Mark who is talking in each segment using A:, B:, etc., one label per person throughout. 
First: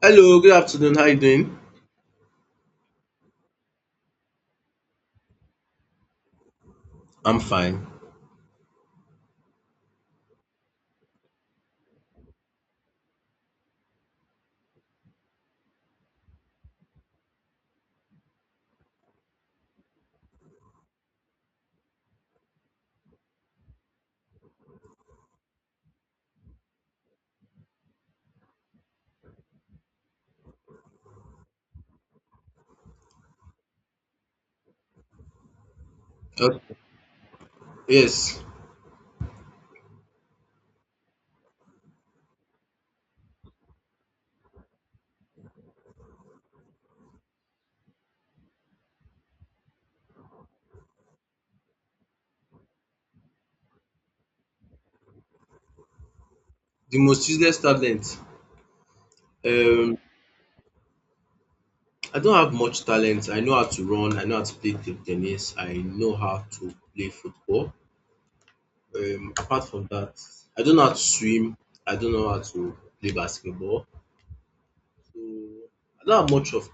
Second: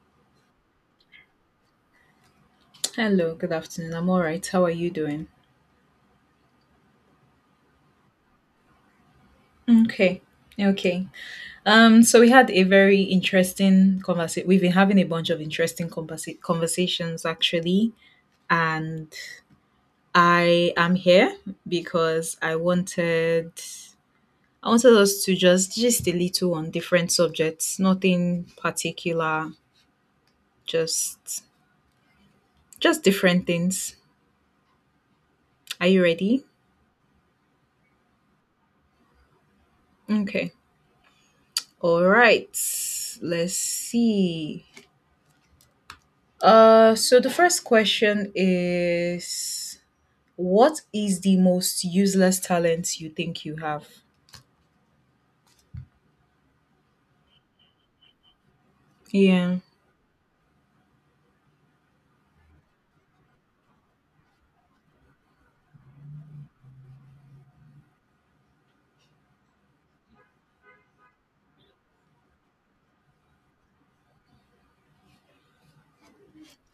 A: Hello, good afternoon. How you doing?
B: Hello, good afternoon. I'm all right. How are you doing?
A: I'm fine.
B: Okay. Okay. So we had a very interesting conversation. We've been having a bunch of interesting conversations actually, and I am here because I wanted us to just a little on different subjects, nothing particular, just just different things. Are you ready?
A: Okay. Yes,
B: Okay. All right. Let's see. So the first question is what is the most useless talent you think you have?
A: the most useless talent.
B: Yeah,
A: Um, I don't have much talent. I know how to run. I know how to play table tennis. I know how to play football. Apart from that, I don't know how to swim. I don't know how to play basketball. So I don't have much of.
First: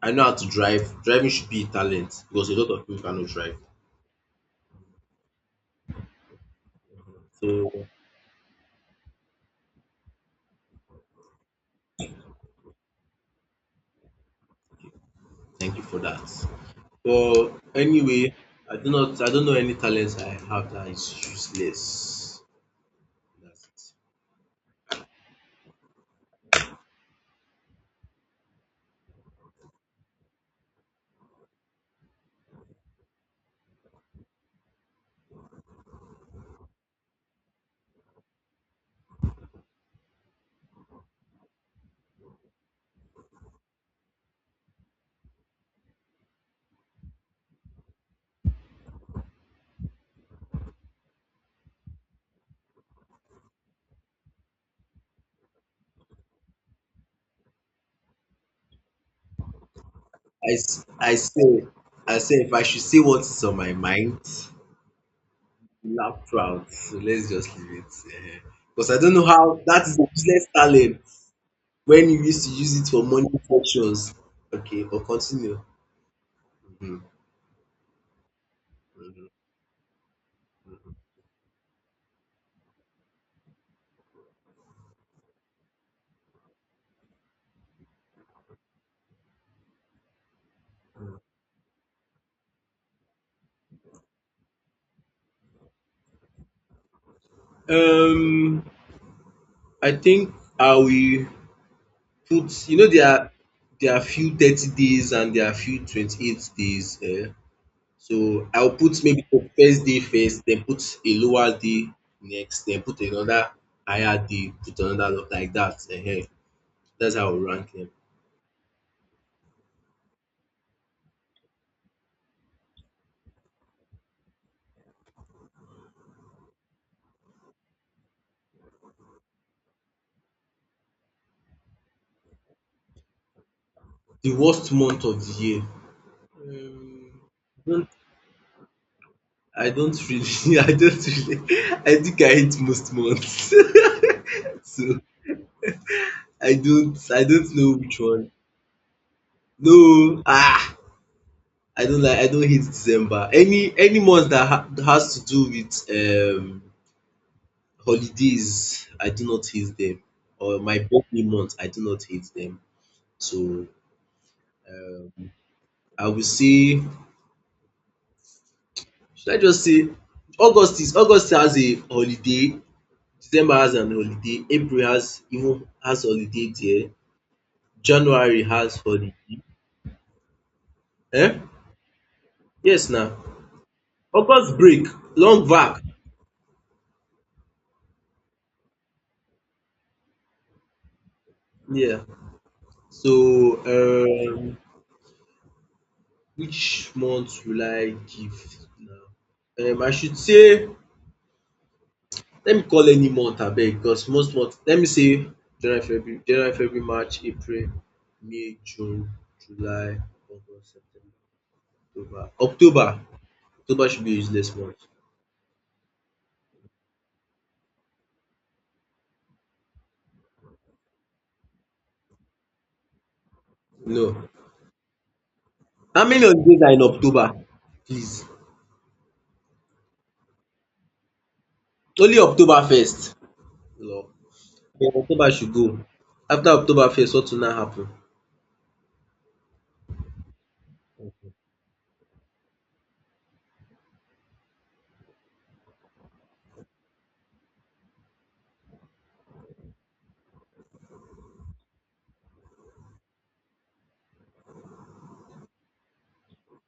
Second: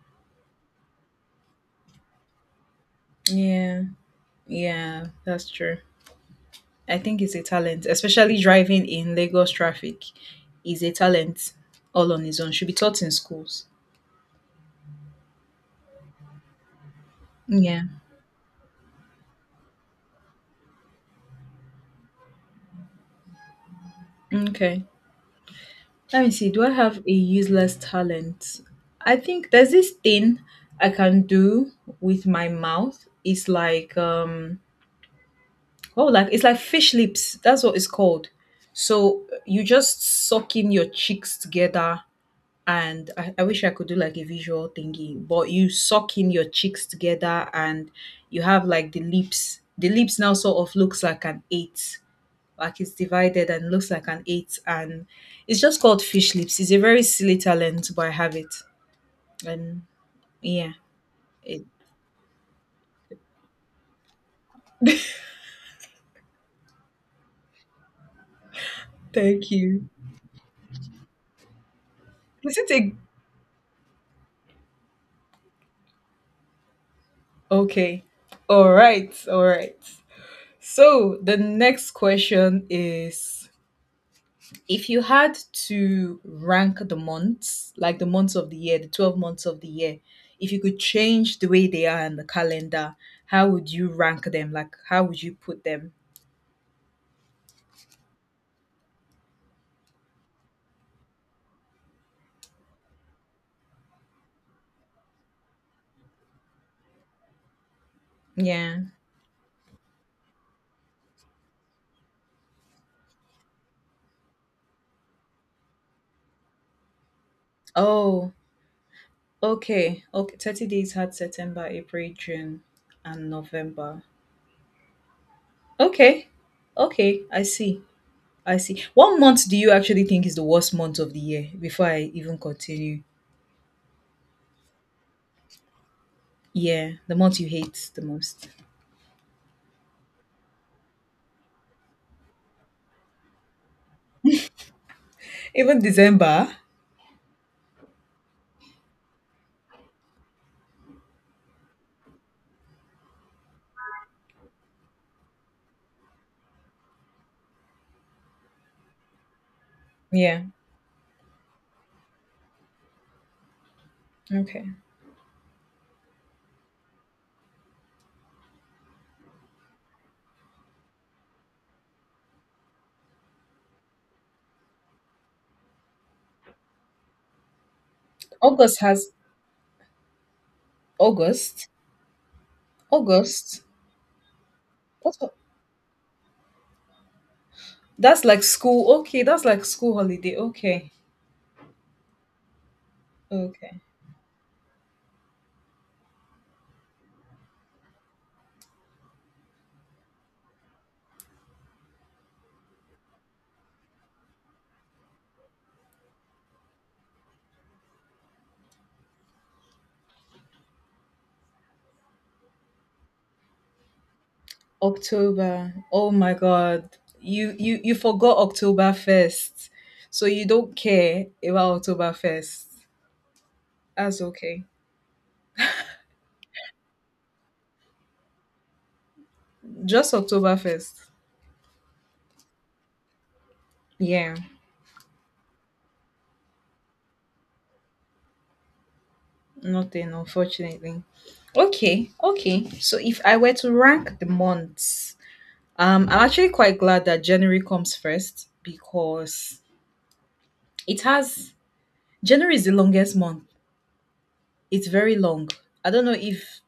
A: I know how to drive. Driving should be a talent because a lot of people cannot drive.
B: yeah, yeah, that's true. I think it's a
A: So
B: talent, especially driving in Lagos traffic is a talent all on its own. Should be taught in schools.
A: thank you for that. But
B: Yeah.
A: anyway, I do not I don't know any talents I have that is useless. That's it.
B: Okay. Let me see. Do I have a useless talent? I think there's this thing I can do with my mouth. It's like oh, like it's like fish lips. That's what it's called. So you just suck in your cheeks together, and I wish I could do like a visual thingy, but you suck in your cheeks together, and you have like the lips. The lips now sort of looks like an eight, like it's divided and looks like an eight, and it's just called fish lips. It's a very silly talent, but I have it, and
A: I,
B: yeah,
A: s- I
B: it.
A: say I say if I should say what is on my mind, laugh proud. So let's just leave it. Eh. Because I don't know
B: Thank
A: how that
B: you.
A: is a useless talent when you used to
B: Is it
A: use it
B: a
A: for money functions. Okay, but continue. Mhm.
B: okay? All right, all right. So the next question is if you had to rank the months, like the months of the year, the 12 months of the year, if you could change the way they are in the calendar, how would you rank them? Like how would you put them?
A: Um, I think I will put. You know, there are few 30 days and there are few 28 days. Eh? So, I'll
B: Yeah.
A: put maybe the first day first, then put a lower day next, then put another higher day, put another lo like that. Ehen. That's how I will rank dem.
B: Oh, okay. Okay. 30 days had September, April, June, and November. Okay. Okay. I see. I see. What month do you actually think is the worst month of the year before I even continue?
A: The worst month of the year?
B: Yeah, the
A: Um,
B: month you
A: don't
B: hate the most.
A: I don't really I don't really I think I hate most months. So,
B: Even December.
A: I don't know which one. No! Ah! I don't hate December. Any month that ha has to do with holidays, I do not hate them,
B: Yeah.
A: or my birthday month, I do not hate them. So,
B: Okay.
A: um, I will say, should I just say August has a holiday, December has an holiday, April has even has holiday there, January has
B: August has
A: holiday. Eh?
B: August.
A: Yes now,
B: August.
A: August break,
B: What?
A: long vac.
B: That's like school. Okay, that's like school holiday. Okay.
A: Yeah. So,
B: Okay.
A: which month will I give now? I should say let me call any month abeg because most month let me say January, February, January, February, March, April, May, June, July, August, September, October. October! October should be a useless month.
B: October. Oh my God. You forgot October 1st, so you don't care about October 1st. That's
A: No.
B: okay.
A: How many holidays are in October? Please.
B: Just October 1st.
A: Only October Octoberfest. Lor!
B: Yeah.
A: Then October should go. After October Octoberfest what will now happen?
B: Nothing, unfortunately. Okay. Okay. So if I were to rank the months. I'm actually quite glad that January comes first because it has January is the longest month. It's very long. I don't know if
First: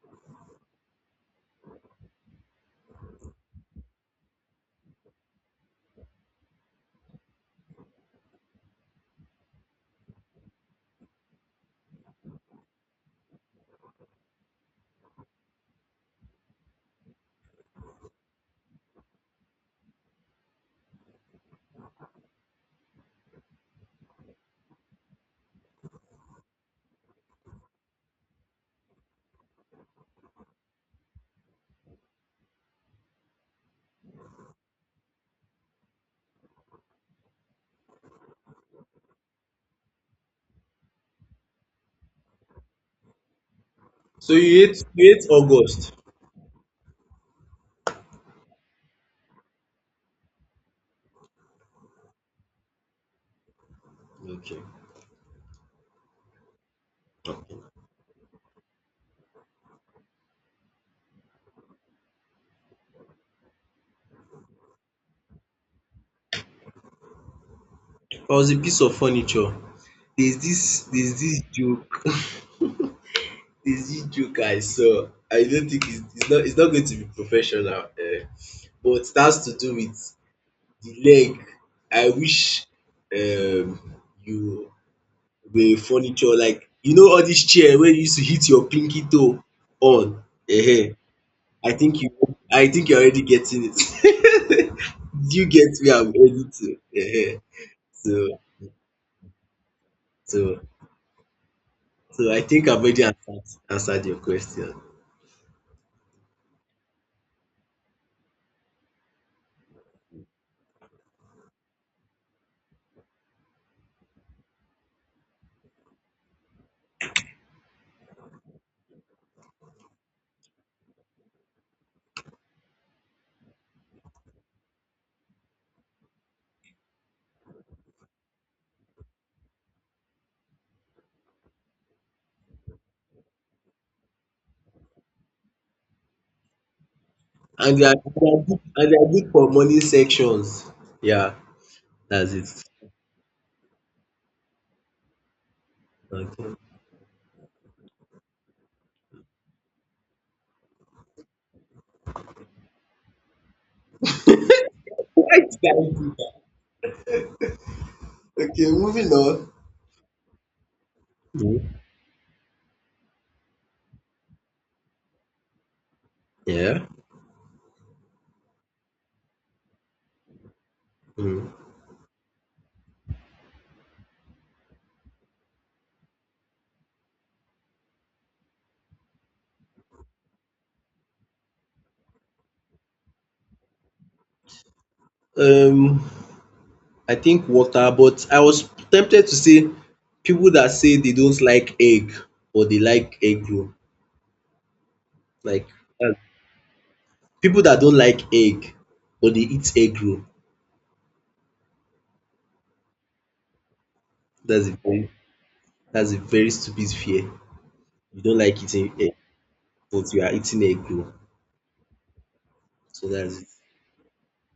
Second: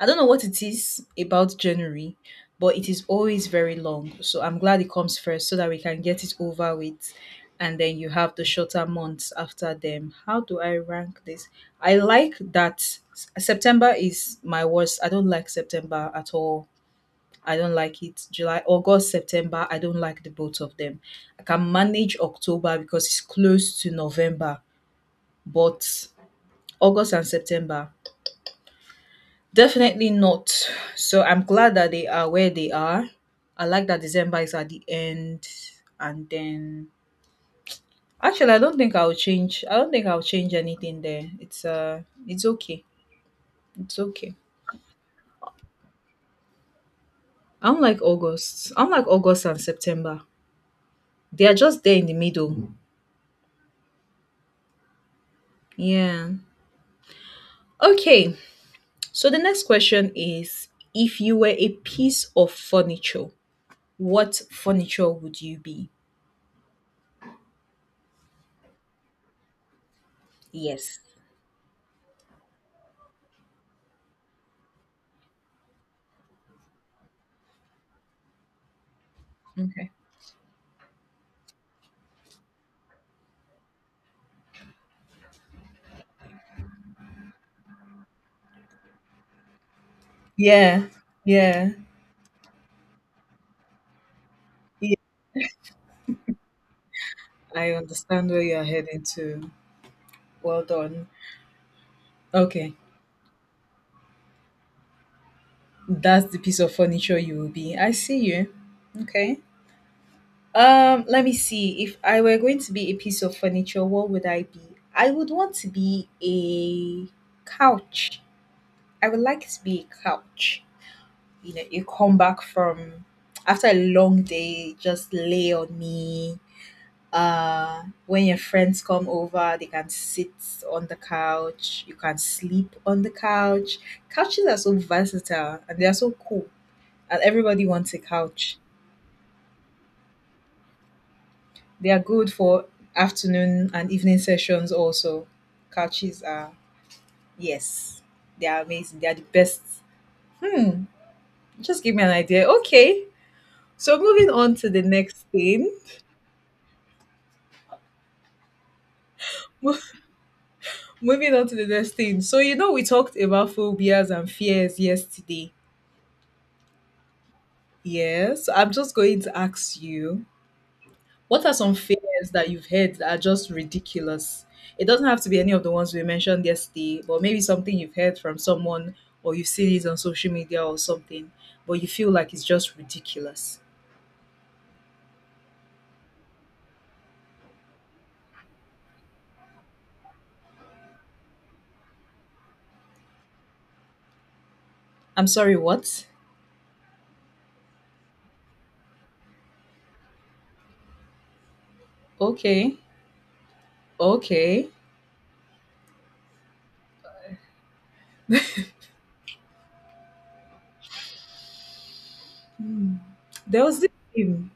B: I don't know what it is about January, but it is always very long. So I'm glad it comes first so that we can get it over with and then you have the shorter months after them. How do I rank this? I like that September is my worst. I don't like September at all. I don't like it. July, August, September, I don't like the both of them. I can manage October because it's close to November, but August and September, definitely not. So I'm glad that they are where they are. I like that December is at the end, and then actually, I don't think I'll change. I don't think I'll change anything there. It's okay. It's
A: So
B: okay.
A: you hate August?
B: I'm like August. I'm like August and September. They are just there in the middle.
A: Okay.
B: Yeah.
A: I
B: Okay. So the next question is if you were a piece of furniture, what furniture would you be?
A: was a piece of furniture.
B: Yes.
A: There's this joke. Is it joke I saw. I don't think it's not it's not going to be professional, but it has to do
B: Okay.
A: with the leg. I wish, um you were furniture like, you know, all this chair wey you used to hit your pinky toe on.
B: Yeah.
A: um
B: Yeah.
A: I think you I think you're already getting it.
B: Yeah.
A: Do you get where I'm heading to?
B: I understand
A: So
B: where you are heading to.
A: so
B: Well done.
A: so I think
B: Okay.
A: I've already answered answered your question.
B: That's the piece of furniture you will be. I see you. Okay. Let me see. If I were going to be a piece of furniture, what would I be? I would want to be a couch. I would like to be a couch. You know, you come back from after a long day, just lay on me. When your friends come over, they can sit on the couch. You can sleep on the couch. Couches are so versatile and they are so cool. And everybody
A: And
B: wants a
A: they are
B: couch.
A: good and they are good for morning sections. Yeah.
B: They are
A: That's
B: good
A: it.
B: for afternoon and evening sessions also. Couches are,
A: Okay.
B: yes, they are amazing. They are the best. Hmm, just give me an idea. Okay. So moving on to the next
A: Why did
B: thing.
A: I do that? Okay, moving on.
B: Moving on to the
A: Mm.
B: next thing. So, you know, we talked about phobias and fears yesterday.
A: Yeah.
B: Yes. So I'm just going to ask you what
A: Mm.
B: are some fears that you've heard that are just ridiculous? It doesn't have to be any of the ones we mentioned yesterday, but maybe something you've heard from someone or you've seen it on social media or something, but you feel like it's just ridiculous.
A: Um, I think water, but I was tempted to say people that say they don't like egg, but they like egg roll.
B: I'm sorry,
A: Like,
B: what?
A: uh, people that don't like egg, but they eat egg roll.
B: Okay. Okay.
A: That's a very that's a very stupid fear. You don't like eating egg, but you are eating egg roll.
B: Hmm.
A: So that's it.
B: There was this. thing.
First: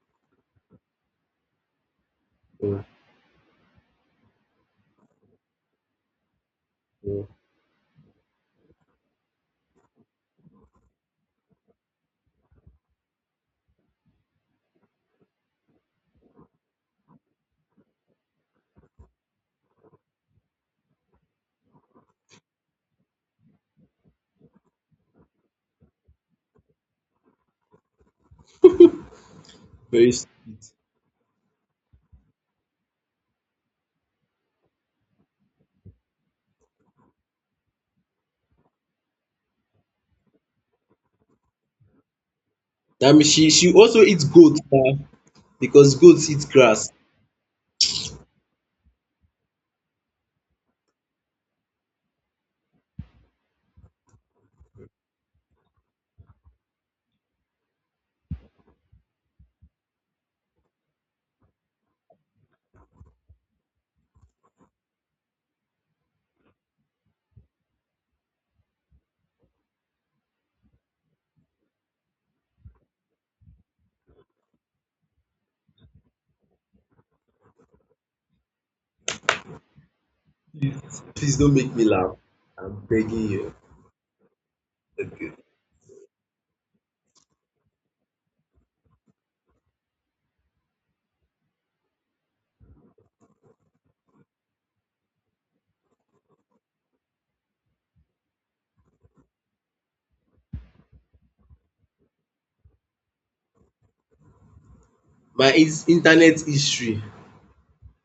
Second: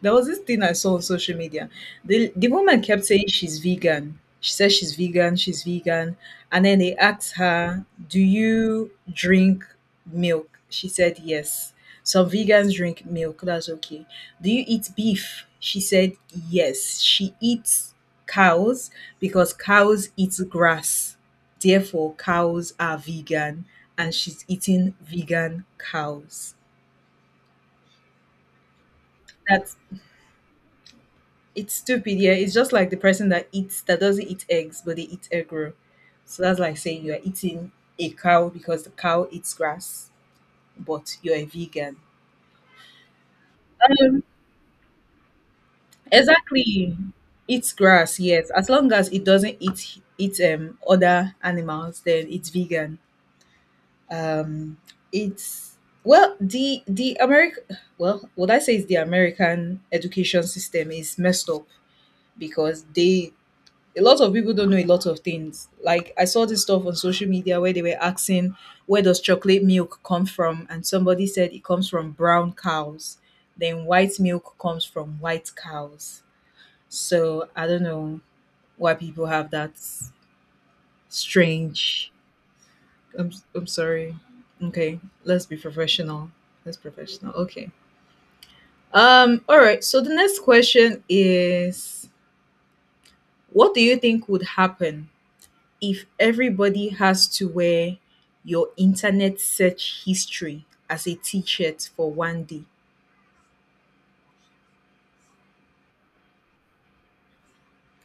B: There was this thing I saw on social media. The
A: Mm,
B: woman kept saying she's vegan. She said she's vegan. And then they
A: mm.
B: asked her, do you drink milk? She said yes. Some vegans drink milk, that's okay. Do you eat beef? She said yes. She eats cows because cows eat grass. Therefore, cows are vegan and she's eating vegan cows. That's
A: Very stupid.
B: it's stupid, yeah. It's just like the person that eats that doesn't eat eggs, but they eat egg roll. So that's like saying you are eating a cow because the cow eats grass, but you're a vegan.
A: That means she also
B: Um,
A: eats goat. Because goats eat grass.
B: exactly. Eats grass, yes. As long as it doesn't eat other animals, then it's vegan. Um, it's well the American, well what I say is the American education system is messed up because they, a lot of people don't know a lot of things. Like I saw this stuff on social media where they were asking where does chocolate milk come from and somebody said it comes from brown cows. Then white milk comes from white cows. So I don't know why people have that
A: Please, please don't make me
B: strange,
A: laugh. I'm begging
B: I'm
A: you.
B: I'm sorry. Okay,
A: Okay.
B: let's be professional. Let's professional. Okay. So the next question is what do you think would happen if everybody has to wear your internet search history as a t-shirt for one day?
A: My is internet history.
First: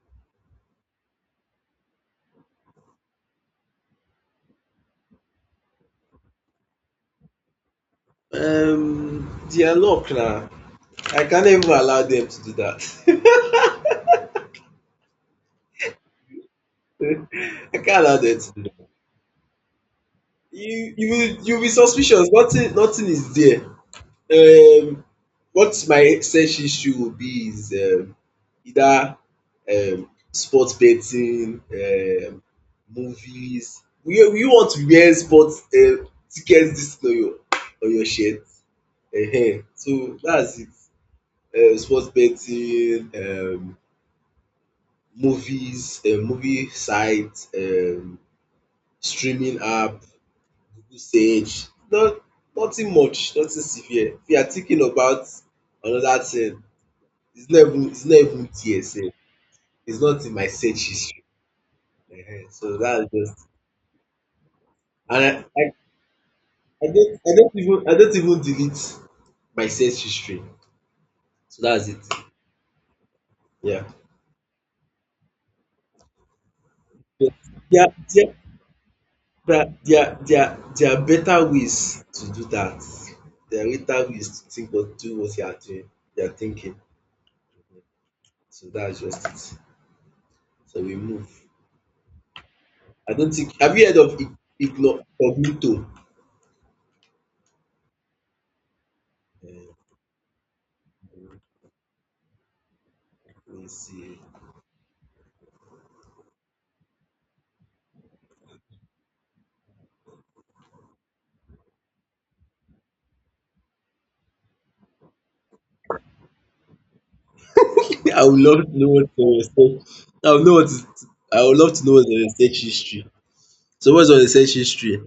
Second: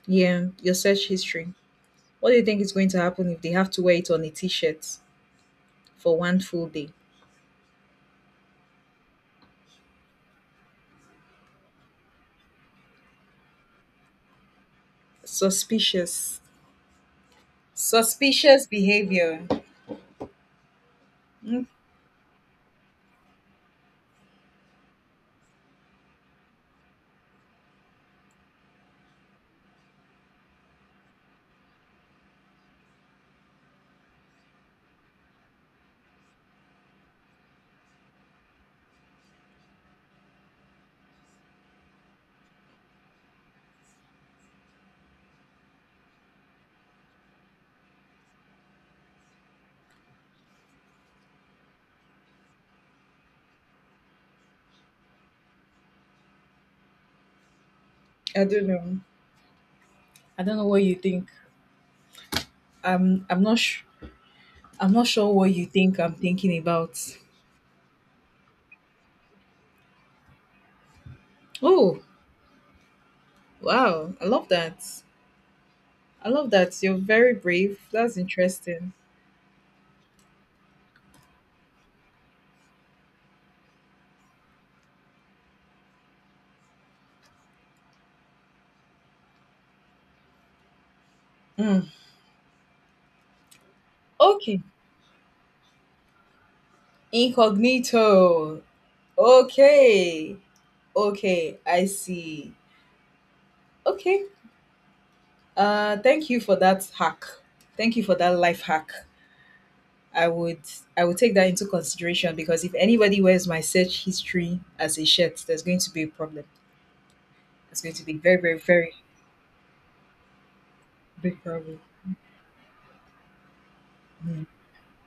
B: Yeah, your search history, what do you think is going to happen if they have to wear it on a t-shirt for one full day?
A: Their luck now. I can't even allow them to do that.
B: Suspicious,
A: I can't allow them to do
B: suspicious
A: that.
B: behavior.
A: You will
B: Hmm,
A: be suspicious. Nothing is there. Um, what my search history will be is either sports betting, movies. You want to wear sport, ticket dis thing on your shirt, so dats it. Sport betting, movies, movie site, streaming app, Google search, no, nothing much, nothing severe. If you are thinking about another thing, it's not
B: I
A: even
B: don't know,
A: there sef, it's not in
B: I
A: my
B: don't know
A: search
B: what you
A: history,
B: think,
A: so dats
B: i'm
A: just.
B: i'm not sure, I'm not
A: And
B: sure what you think I'm thinking about.
A: I don't even delete my sales history. So that's it.
B: Oh
A: Yeah.
B: wow, I love that, I love that you're
A: But
B: very brave,
A: There
B: that's
A: there
B: interesting.
A: there are better ways to do that. There are better ways to think what do what you are doing, you are thinking. So that's just it. So we move.
B: Hmm.
A: I don't think, have you heard of
B: Okay.
A: incognito?
B: Incognito.
A: Um
B: Okay. Okay, I see.
A: let me see.
B: Okay. Thank you for that hack. Thank you for that life hack. I would I would take that into consideration because if anybody wears my search history as a shirt, there's going to be a problem. There's going to be
A: I
B: very,
A: would
B: very,
A: love to know
B: very
A: what is on your I would know what is
B: big
A: I would love
B: problem.
A: to know what's on your search history. So what's on your
B: Mm.
A: search history?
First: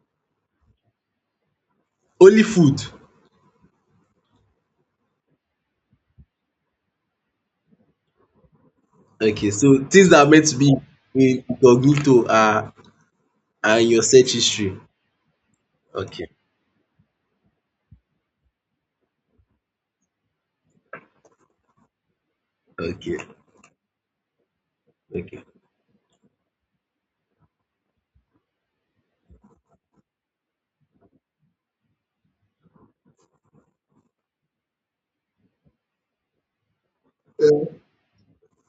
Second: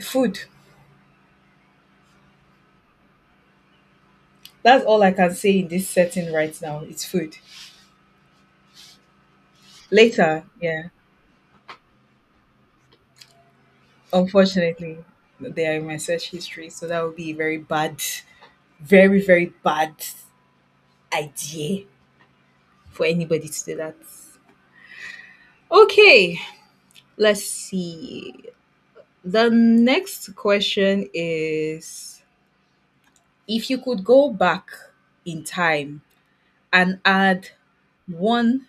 B: Food.
A: Only food.
B: That's all I can say in this setting right now. It's food.
A: Okay, so things that are
B: Later,
A: meant to be
B: yeah.
A: in incognito are in your search history.
B: Unfortunately, they are in my
A: Okay,
B: search history, so that would be very bad, very, very bad idea for
A: okay,
B: anybody to do that.
A: okay.
B: Okay, let's see. The next question is if you could go back in time and add
A: Yeah.
B: one.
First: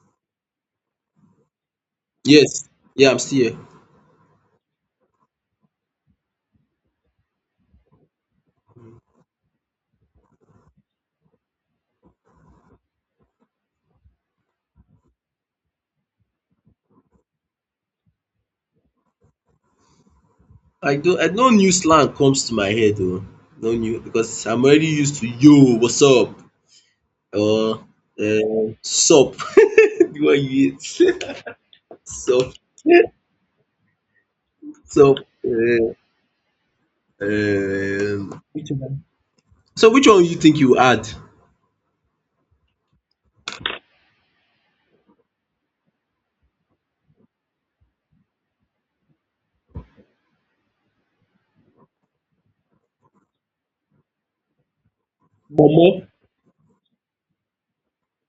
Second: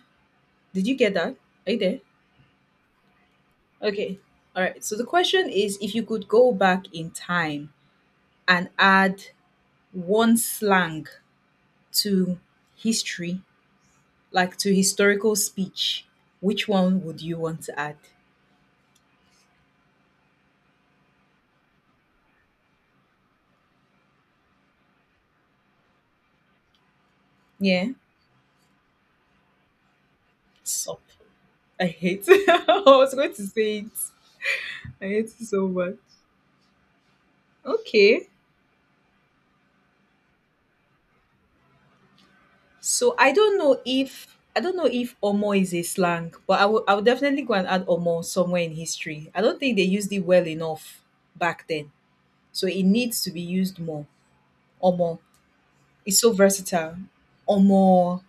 B: Did you get that? Are you there?
A: Yes, yeah, I'm still here.
B: Okay. All right. So the question is if you could go back in time and add one slang to history, like to historical speech, which one would you want to add?
A: I don't, I no new slang comes to my head oh, no new because I'm already used to yo, what's up, or
B: Yeah.
A: sup, the one you
B: Sup.
A: hate,
B: I hate it.
A: sup,
B: I was going to say it. I
A: sup.
B: hate it so
A: um
B: much. Okay.
A: um, so which one you think you add?
B: So I don't know if Omo is a slang, but I would definitely go and add Omo somewhere in history. I don't think they used it well enough back then. So it needs to be used more. Omo.
A: Omo.
B: It's so versatile. Omo.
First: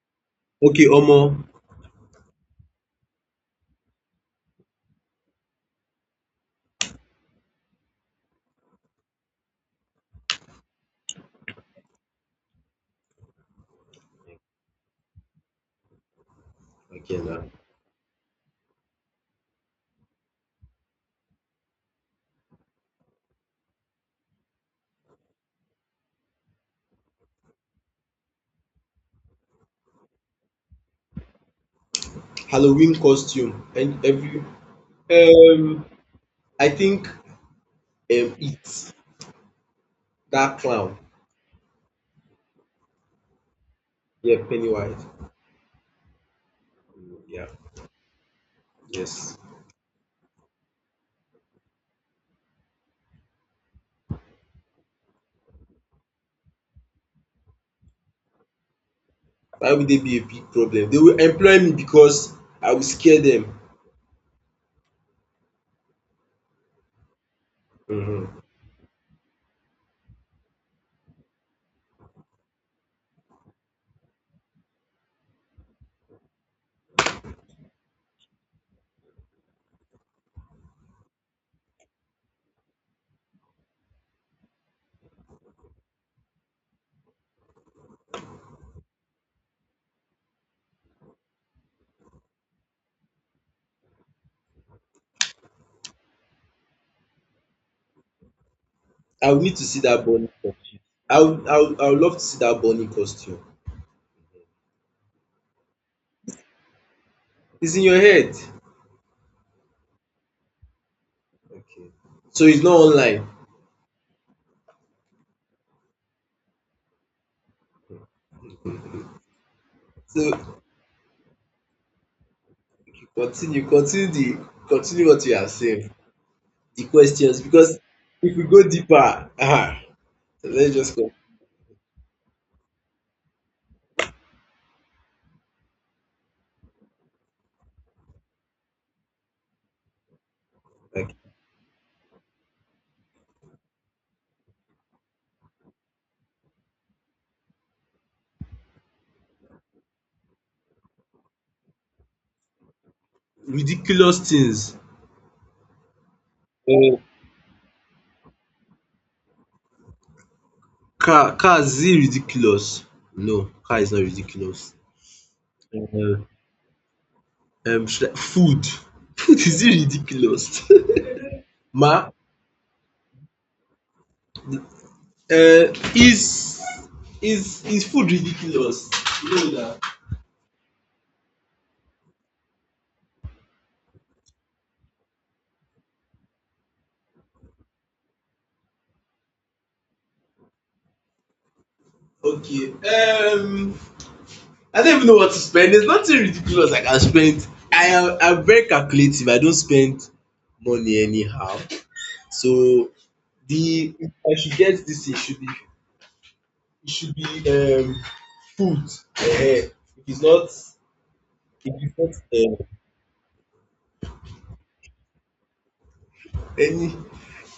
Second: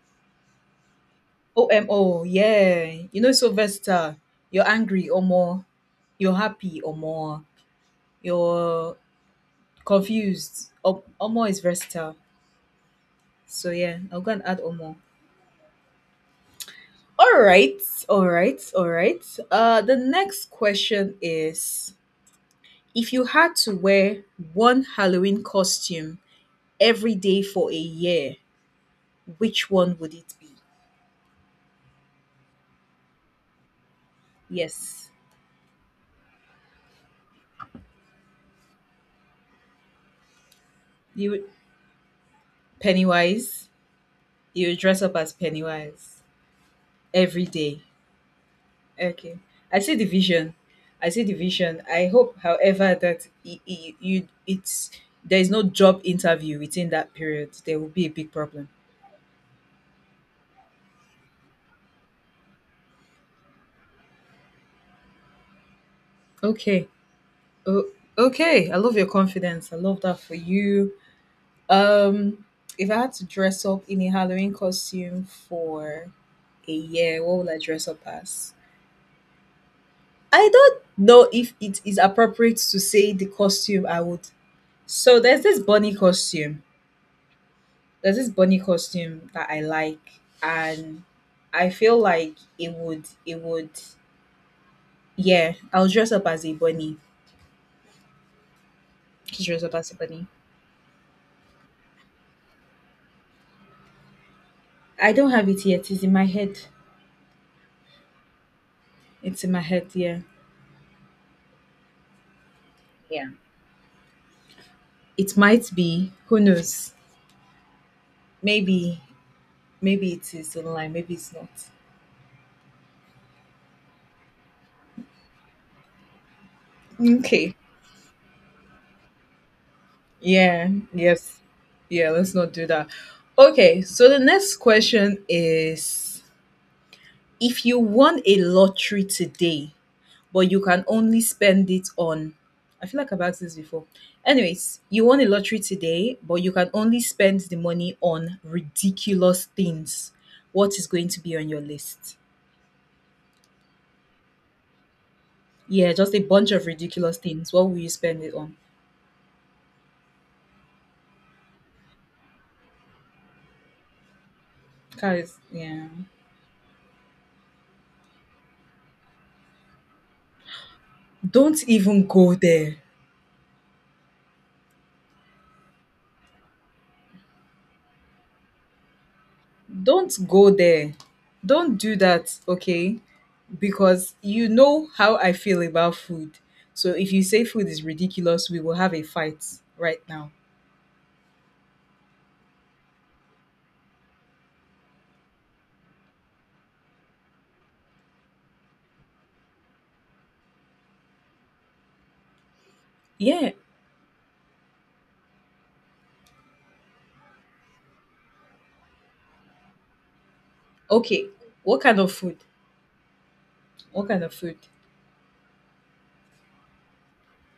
A: Okay, omo.
B: O M O. Yeah. You know it's so versatile. You're angry, Omo. You're happy, Omo. You're confused. Omo is versatile. So yeah, I'll go and add Omo.
A: Okay,
B: All
A: now.
B: right, all right. The next question is: if you had to wear one Halloween costume every day for a year, which one would it be?
A: Halloween costume and every.
B: Yes,
A: Um, I think, it's that clown.
B: you would Pennywise.
A: Yeah,
B: You would dress
A: Pennywise.
B: up as Pennywise
A: Mm,
B: every
A: yeah,
B: day. Okay,
A: yes.
B: I see the vision. I see the vision. I hope, however, that you it's there is no job interview within that period. There will be a big problem.
A: Why would they be a big problem? They will employ me because I will scare them.
B: Okay. Oh,
A: Hmm.
B: okay. I love your confidence. I love that for you. Um, if I had to dress up in a Halloween costume for a year, what would I dress up as? I don't know if it is appropriate to say the costume I would. So there's this bunny costume. There's this bunny costume that I like, and I feel like It would. Yeah, I'll dress up as a bunny.
A: I will
B: Just
A: need
B: dress
A: to
B: up
A: see
B: as a
A: that
B: bunny.
A: bunny costume. I would love to see that bunny costume.
B: I don't have it yet. It's in my head.
A: It's in your head.
B: It's in my head, yeah.
A: Okay. So it's not
B: Yeah.
A: online.
B: It might be. Who knows? Maybe. Maybe it is
A: So
B: online. Maybe it's not.
A: continue, continue the, continue what you are saying. The questions
B: Okay.
A: because if we go deeper, ah, so
B: Yeah.
A: let's just go.
B: Yes. Yeah. Let's not do that. Okay. So the next question is: If you won a lottery today, but you can
A: Like,
B: only spend it on, I feel like I've asked this before. Anyways, you won a lottery today, but you can only spend the money on ridiculous things. What is going to be on your list?
A: ridiculous things.
B: Yeah, just a bunch of ridiculous things. What will you spend it on?
A: Car is it ridiculous? No, car is not ridiculous.
B: Guys, yeah.
A: Uh, should I. Food, food is it ridiculous?
B: Don't even
A: Ma,
B: go there.
A: uh, is is food ridiculous? No na.
B: Don't go there. Don't do that, okay? Because you know how I feel about food. So if you say food is ridiculous, we will have a fight right now.
A: Okay, I don't even know what to spend. There's nothing ridiculous I can spend. I'm very calculative. I don't spend money anyhow. So
B: Yeah.
A: the I should get this, thing, should be, it should be, food. Eh, it's not,
B: Okay.
A: if
B: What
A: it's
B: kind of food?
A: not,
B: What kind of food?
A: any,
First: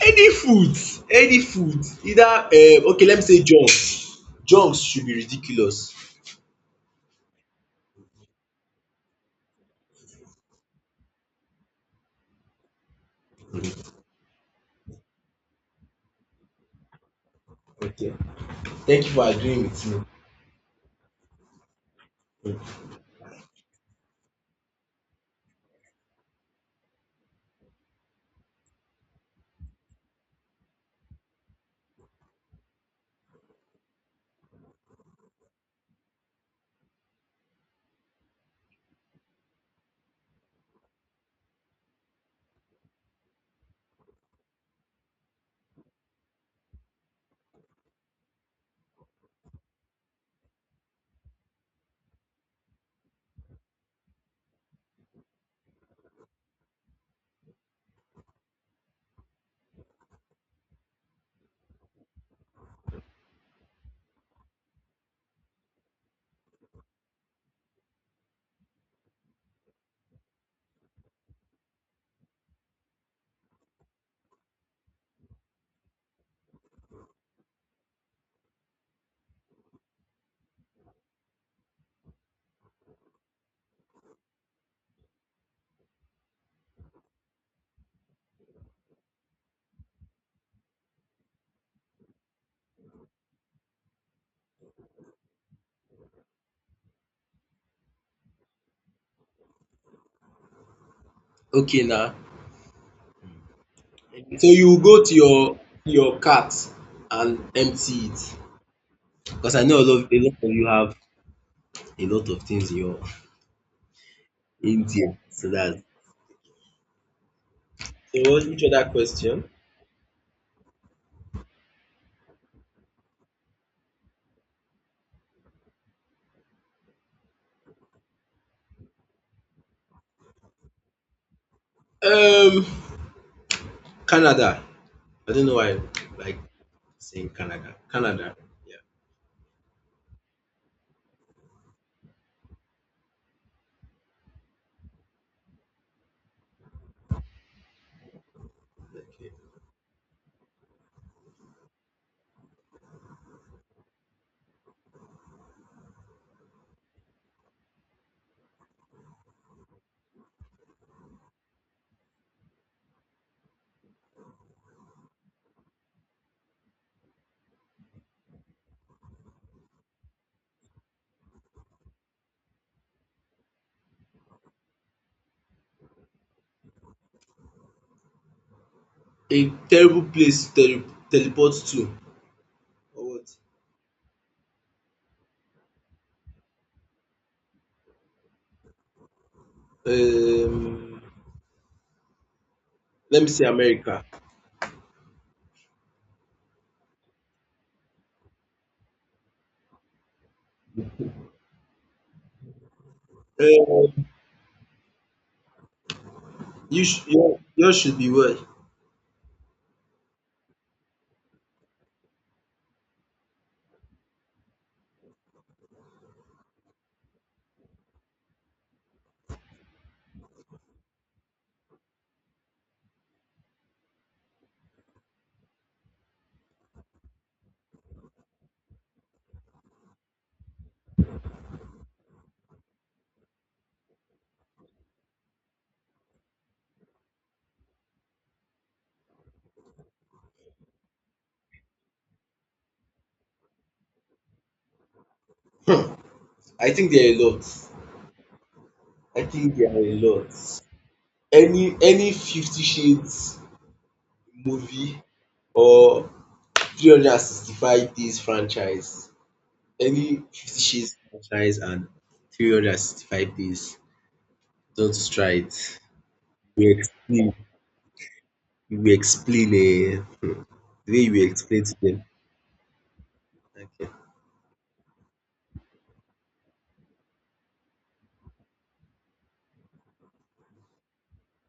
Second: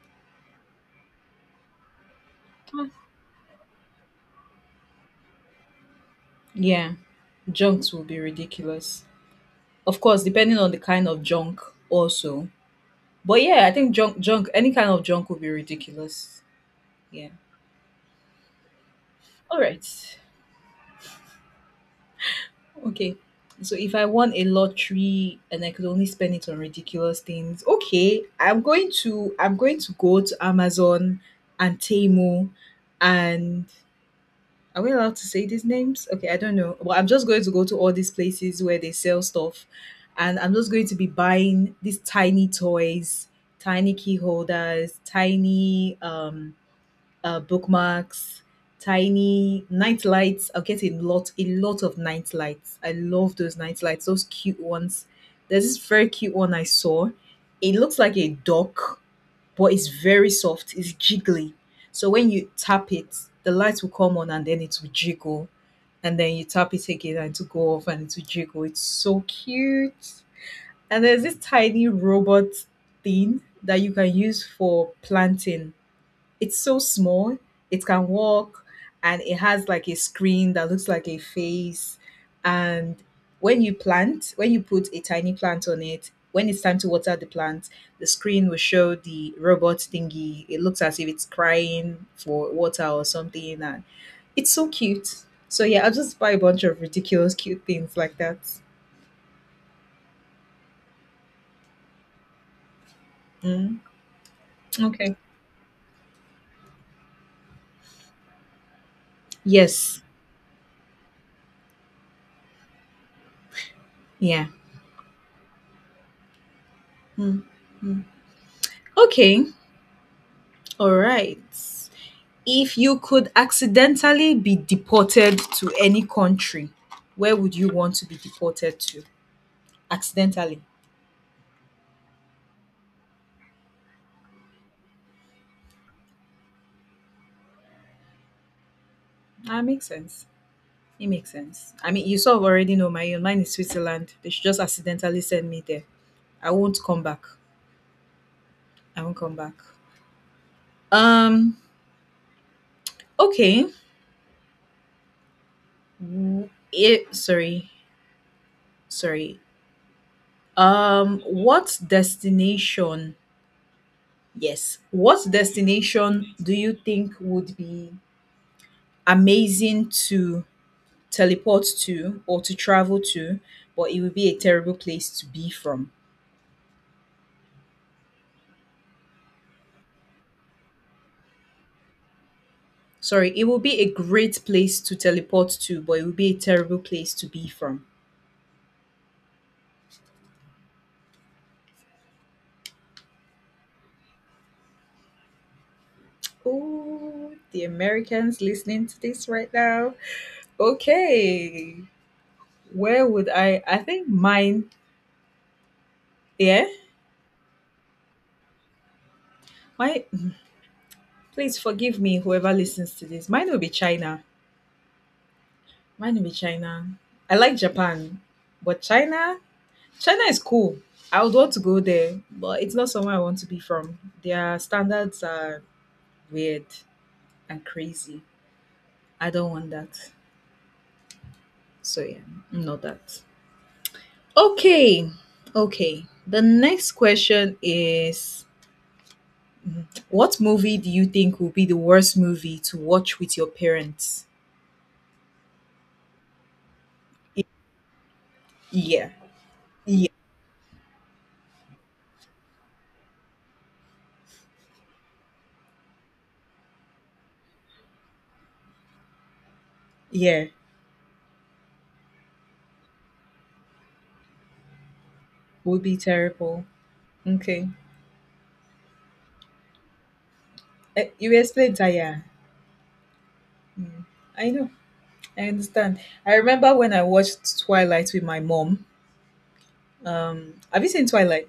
A: any food, any food, either,
B: Hmm.
A: okay, let me say junks. Junks should be ridiculous.
B: Yeah. Junks will be ridiculous. Of course, depending on the kind of junk also. But yeah, I think junk, junk, any kind of junk would be ridiculous. Yeah.
A: Okay, thank you for
B: All
A: agreeing with me.
B: right.
A: Mm.
B: Okay. So if I won a lottery and I could only spend it on ridiculous things, okay, I'm going to go to Amazon and Temu and are we allowed to say these names? Okay, I don't know. Well, I'm just going to go to all these places where they sell stuff and I'm just going to be buying these tiny toys, tiny key holders, tiny bookmarks, tiny night lights. I'll get a lot of night lights. I love those night lights, those cute ones. There's this very cute one I saw. It looks like a duck, but it's very soft. It's jiggly. So when you tap it, the lights will come on and then it will jiggle. And then you tap it again and it will go off and it will jiggle. It's so cute. And there's this tiny robot thing that you can use for planting, it's so small. It can walk and it has like a screen that looks like a face. And when you plant, when you put a tiny plant on it, when it's time to water the plant, the screen will show the robot thingy. It looks as if it's crying for water or something. And it's so cute. So yeah, I'll just buy a bunch of ridiculous cute things like that.
A: Okay, now,
B: Mm,
A: so you go
B: okay.
A: to your cart and empty it because I know
B: Yes.
A: a lot of you have a lot of things in your
B: Yeah.
A: in there. So that,
B: Mm, mm.
A: so what which other question?
B: Okay. All right. If you could accidentally be deported to any country, where would you want to be deported to? Accidentally.
A: Um Canada. I don't know why I like saying Canada. Canada. Yeah.
B: That makes sense. It makes sense. I mean, you sort of already know my own. Mine is Switzerland. They should just accidentally send me there. I won't come back. I won't
A: Okay.
B: come back. Um. Okay. W- It, sorry. Sorry. What destination? Yes. What destination do you think would be amazing to teleport to or to travel to, but it would be a terrible place to be from.
A: A terrible place to teleport to or
B: Sorry,
A: what?
B: it would be a great place to teleport to, but it would be a terrible place to be from.
A: Um, let me say America.
B: Oh, the Americans listening to this right now. Okay, where would I? I
A: Um,
B: think mine, yeah.
A: your, yours should be well.
B: My, please forgive me, whoever listens to this. Mine will be China. Mine will be China. I like Japan, but China, China is cool. I would want to go there, but it's not somewhere I want to be from. Their standards are weird and crazy. I don't want that. So yeah, not that. Okay. Okay. The next question is, what movie do you think will be the worst movie to watch with your parents?
A: I think there are a lot.
B: Yeah.
A: I think there are a
B: Yeah.
A: lot. Any Fifty Shades movie or 365 Days franchise. Any
B: Yeah.
A: Fifty Shades franchise and 365 Days. That's right.
B: Would be terrible.
A: You explain,
B: Okay.
A: you explain, eh, the
B: Eh,
A: way you
B: you
A: explain to
B: explained,
A: them.
B: Taya.
A: Okay.
B: Mm. I know. I understand. I remember when I watched Twilight with my mom. Have you seen Twilight?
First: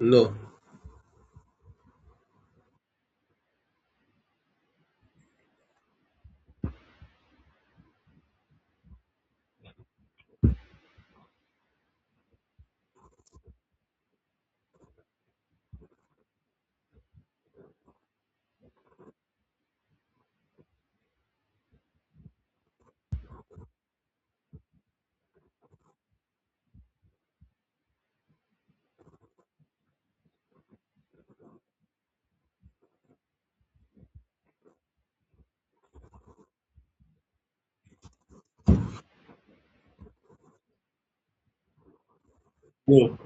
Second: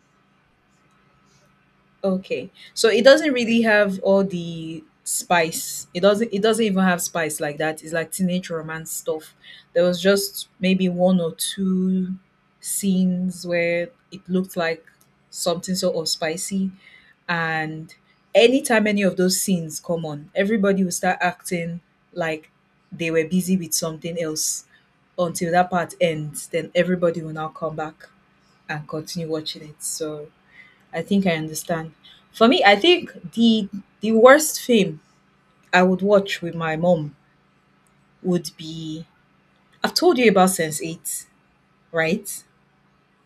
A: No,
B: Okay, so it doesn't really have all the spice. It doesn't. It doesn't even have spice like that. It's like teenage romance stuff. There was just maybe one or two scenes where it looked like something sort of spicy, and anytime any of those scenes come on, everybody will start acting like they were busy with something else until that part ends. Then everybody will now come back and continue watching it. So I think I understand. For me, I think the worst film I would watch with my mom would be, I've told you about Sense 8, right?
A: no,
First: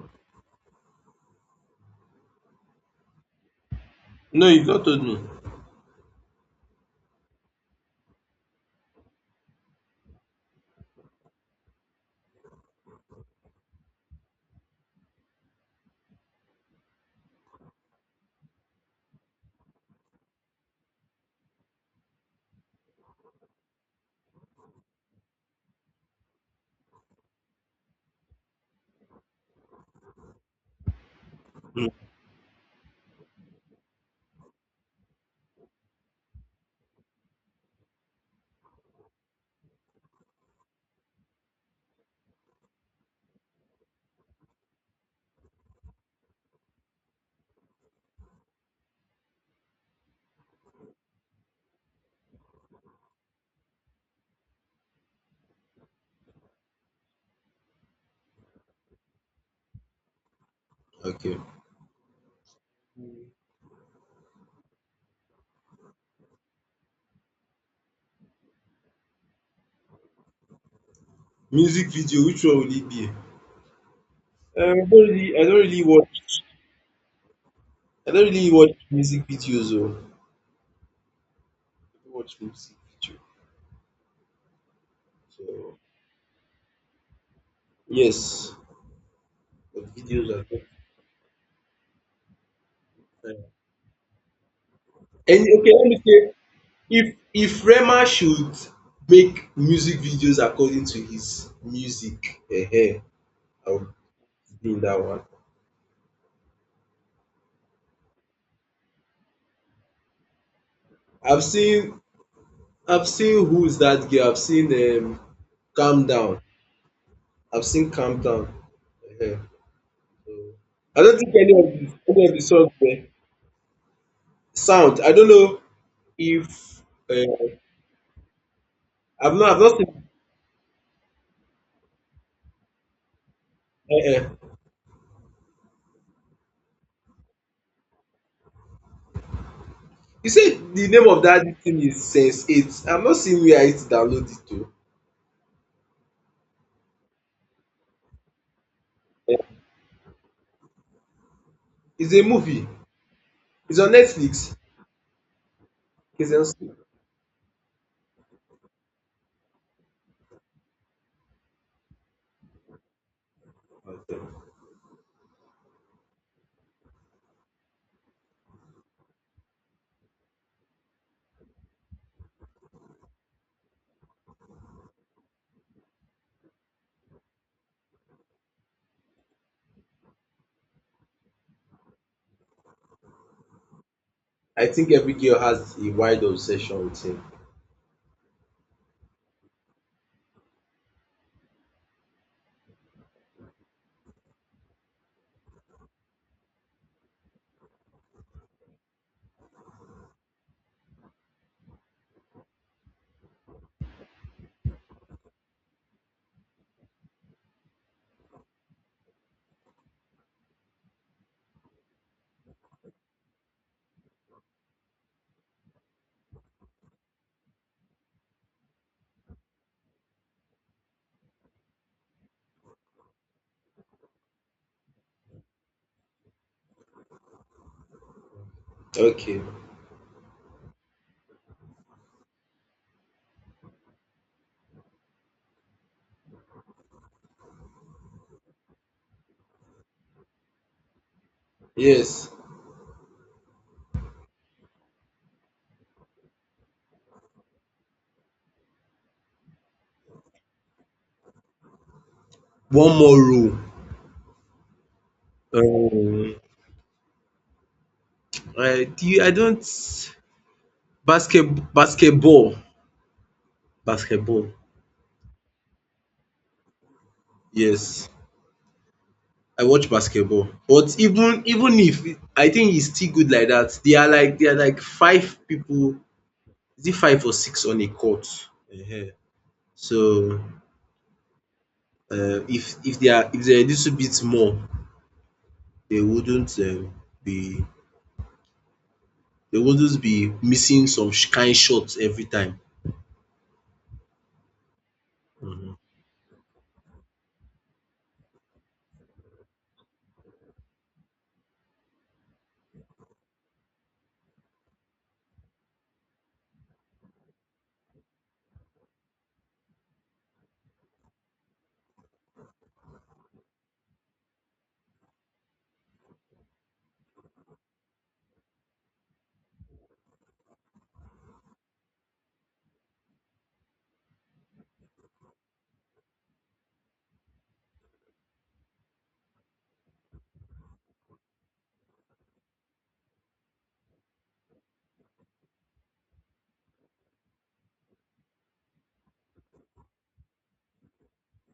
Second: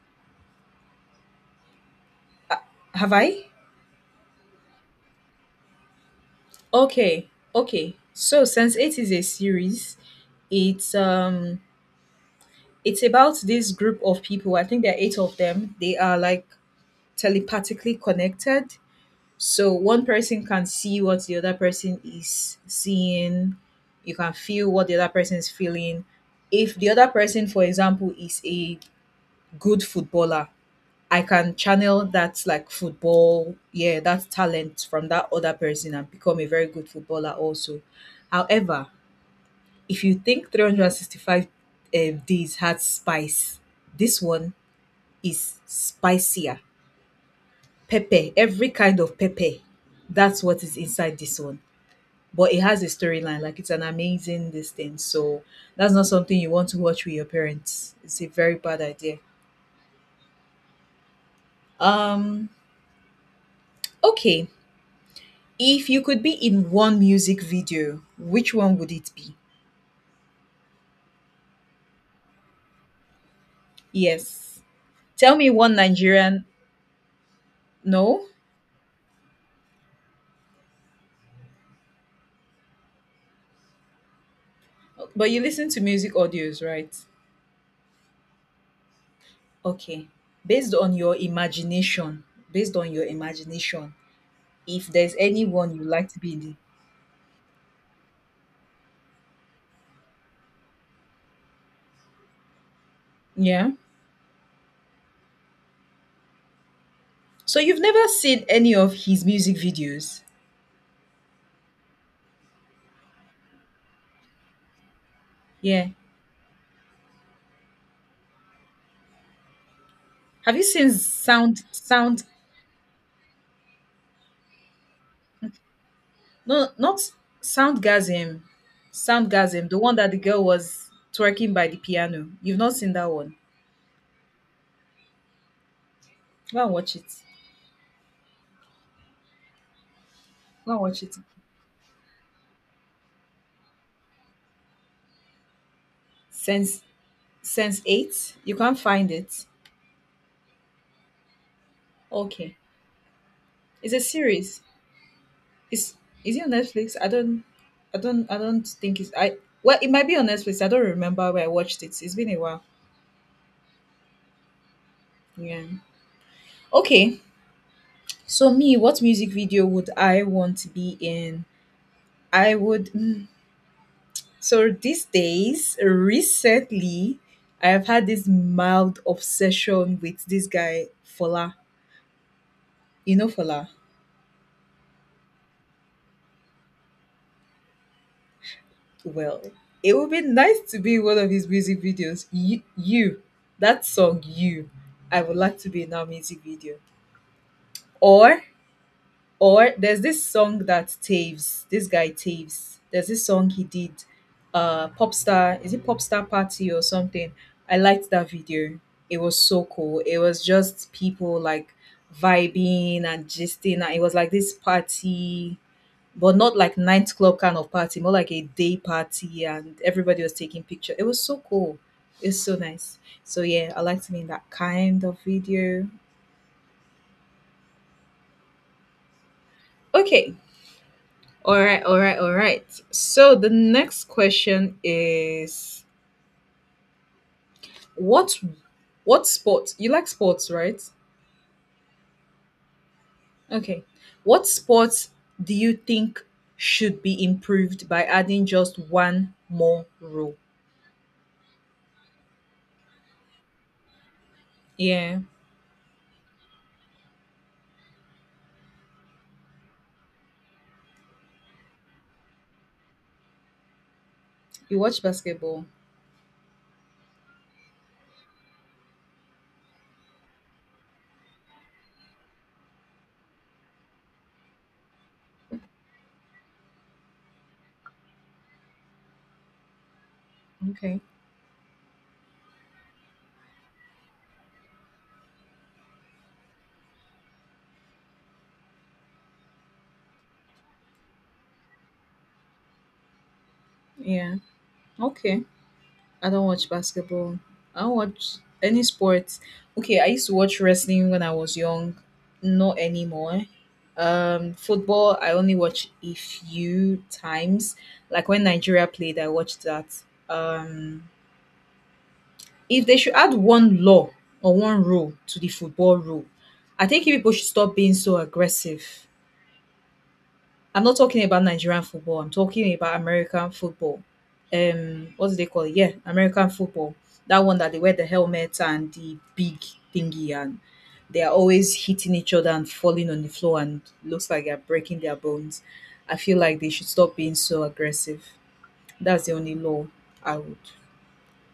B: Have I?
A: no, you've not told me.
B: Okay. Okay. So Sense 8 is a series. It's um it's about this group of people. I think there are eight of them. They are like telepathically connected. So one person can see what the other person is seeing. You can feel what the other person is feeling. If the other person, for example, is a good footballer, I can
A: Mm.
B: channel that, like football, yeah, that talent from that other person and become a very good footballer also. However, if you think 365 days had spice, this one is spicier. Pepper, every kind of pepper. That's what is inside this one. But it has a storyline. Like, it's an amazing this thing. So that's not something you want to watch with your parents. It's a very bad idea.
A: Okay.
B: Um okay. If you could be in one music video, which one would it be?
A: Music video, which one will it be?
B: Yes.
A: Uh, I don't
B: Tell
A: really, I
B: me
A: don't
B: one
A: really watch,
B: Nigerian,
A: I
B: no?
A: don't really watch music videos though. I don't watch music video.
B: But you listen
A: So,
B: to music audios, right?
A: yes, the
B: Okay.
A: videos are good.
B: Based on your imagination, based on your
A: Uh,
B: imagination, if there's
A: And okay,
B: anyone you
A: let me
B: like to
A: say,
B: be in the,
A: if Rema should make music videos according to his music,
B: yeah.
A: I would seen that one.
B: So you've never seen any of his music videos?
A: I've seen I've seen Who's That Girl? I've seen,
B: Yeah.
A: Calm Down. I've seen Calm Down. Ehen. So,
B: Have you seen
A: I don't think
B: Sound Sound?
A: any of the songs there. Sound. I don't know
B: No,
A: if,
B: not
A: uh,
B: Soundgasm.
A: I've
B: Soundgasm, the one
A: not
B: that the girl was twerking by the piano. You've not seen that one.
A: seen.
B: Go and watch it.
A: You
B: Go
A: said
B: and
A: the
B: watch
A: name
B: it.
A: of that thing is Sense Eight. I've not seen where I download it to.
B: Sense Sense Eight. You can't find
A: Uh,
B: it.
A: It's a
B: Okay,
A: movie. It's
B: it's
A: on
B: a
A: Netflix.
B: series. It's,
A: It's
B: is it on
A: on.
B: Netflix? I don't think it's. I well, it might be on Netflix. I don't remember where I watched it. It's been a while.
A: Okay.
B: Yeah. Okay. So me, what music video would I want to be in? I would. So these days, recently, I have had this mild obsession with this guy Fola. You know Fola?
A: I think every girl has a wide obsession with him.
B: Well, it would be nice to be in one of his music videos. You, that song, you. I would like to be in our music video. Or Or there's this song that Taves, this guy Taves, there's this song he did, Popstar, is it Popstar Party or something? I liked that video. It was so cool. It was just people like vibing and gisting. And it was like this party, but not like nightclub kind of party, more like a day party, and everybody was taking pictures. It was so cool. It's so nice. So yeah, I like to be in that kind of video.
A: Okay.
B: Okay, all right, all right, all right. So the next question is, what what sport, you like sports, right?
A: Yes.
B: Okay. What sports do you think should be improved by adding just one more rule?
A: One more rule,
B: Yeah.
A: um I don't basket basketball basketball,
B: You watch basketball.
A: yes. I watch basketball, but even if it. I think it's still good like that. They are like, five people. Is it five or six on a court? um so,
B: Okay.
A: if they are a little bit more, they wouldn't, be they wouldn't be missing some kind shots every time.
B: Yeah. Okay. I don't watch basketball. I don't watch any sports. Okay, I used to watch wrestling when I was young. Not anymore. Football, I only watch a few times. Like when Nigeria played, I watched that. Um, if they should add one law or one rule to the football rule, I think people should stop being so aggressive. I'm not talking about Nigerian football. I'm talking about American football. What do they call it? Yeah, American football. That one that they wear the helmet and the big thingy, and they are always hitting each other and falling on the floor, and looks like they're breaking their bones. I feel like they should stop being so aggressive. That's the only law I would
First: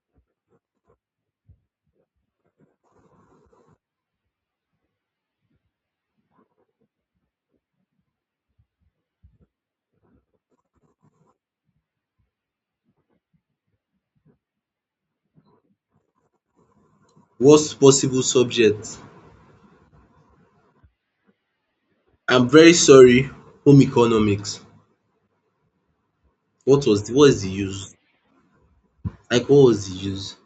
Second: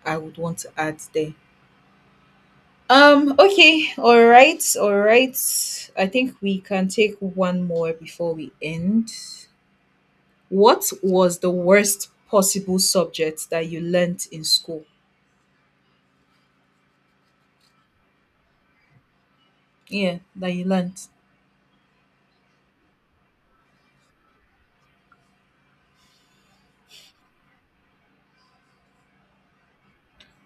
B: I would want to add there. Okay. All right. All right. I think we can take one more before we end. What was the worst possible subject that you learnt in school?
A: Worst possible subject.
B: Yeah, that you learnt.
A: I'm very sorry, home economics. What was the, what's the use? Like, what was the use?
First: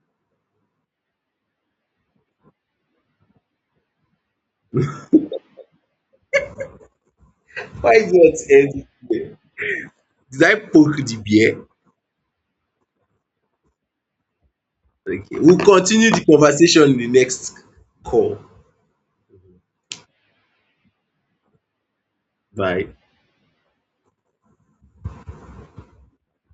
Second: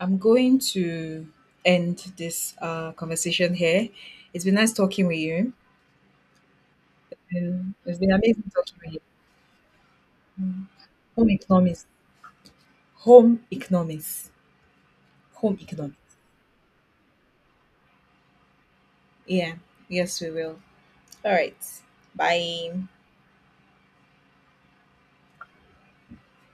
B: I'm going to end this conversation here. It's been nice talking with you.
A: Why
B: It's
A: is
B: been
A: it
B: amazing talking
A: end
B: with you.
A: here? Did I poke the
B: Home
A: bear?
B: economics. Home economics.
A: Okay,
B: Home
A: we'll continue
B: economics.
A: the conversation in the next call.
B: Yeah. Yes, we will. All right. Bye.
A: Bye.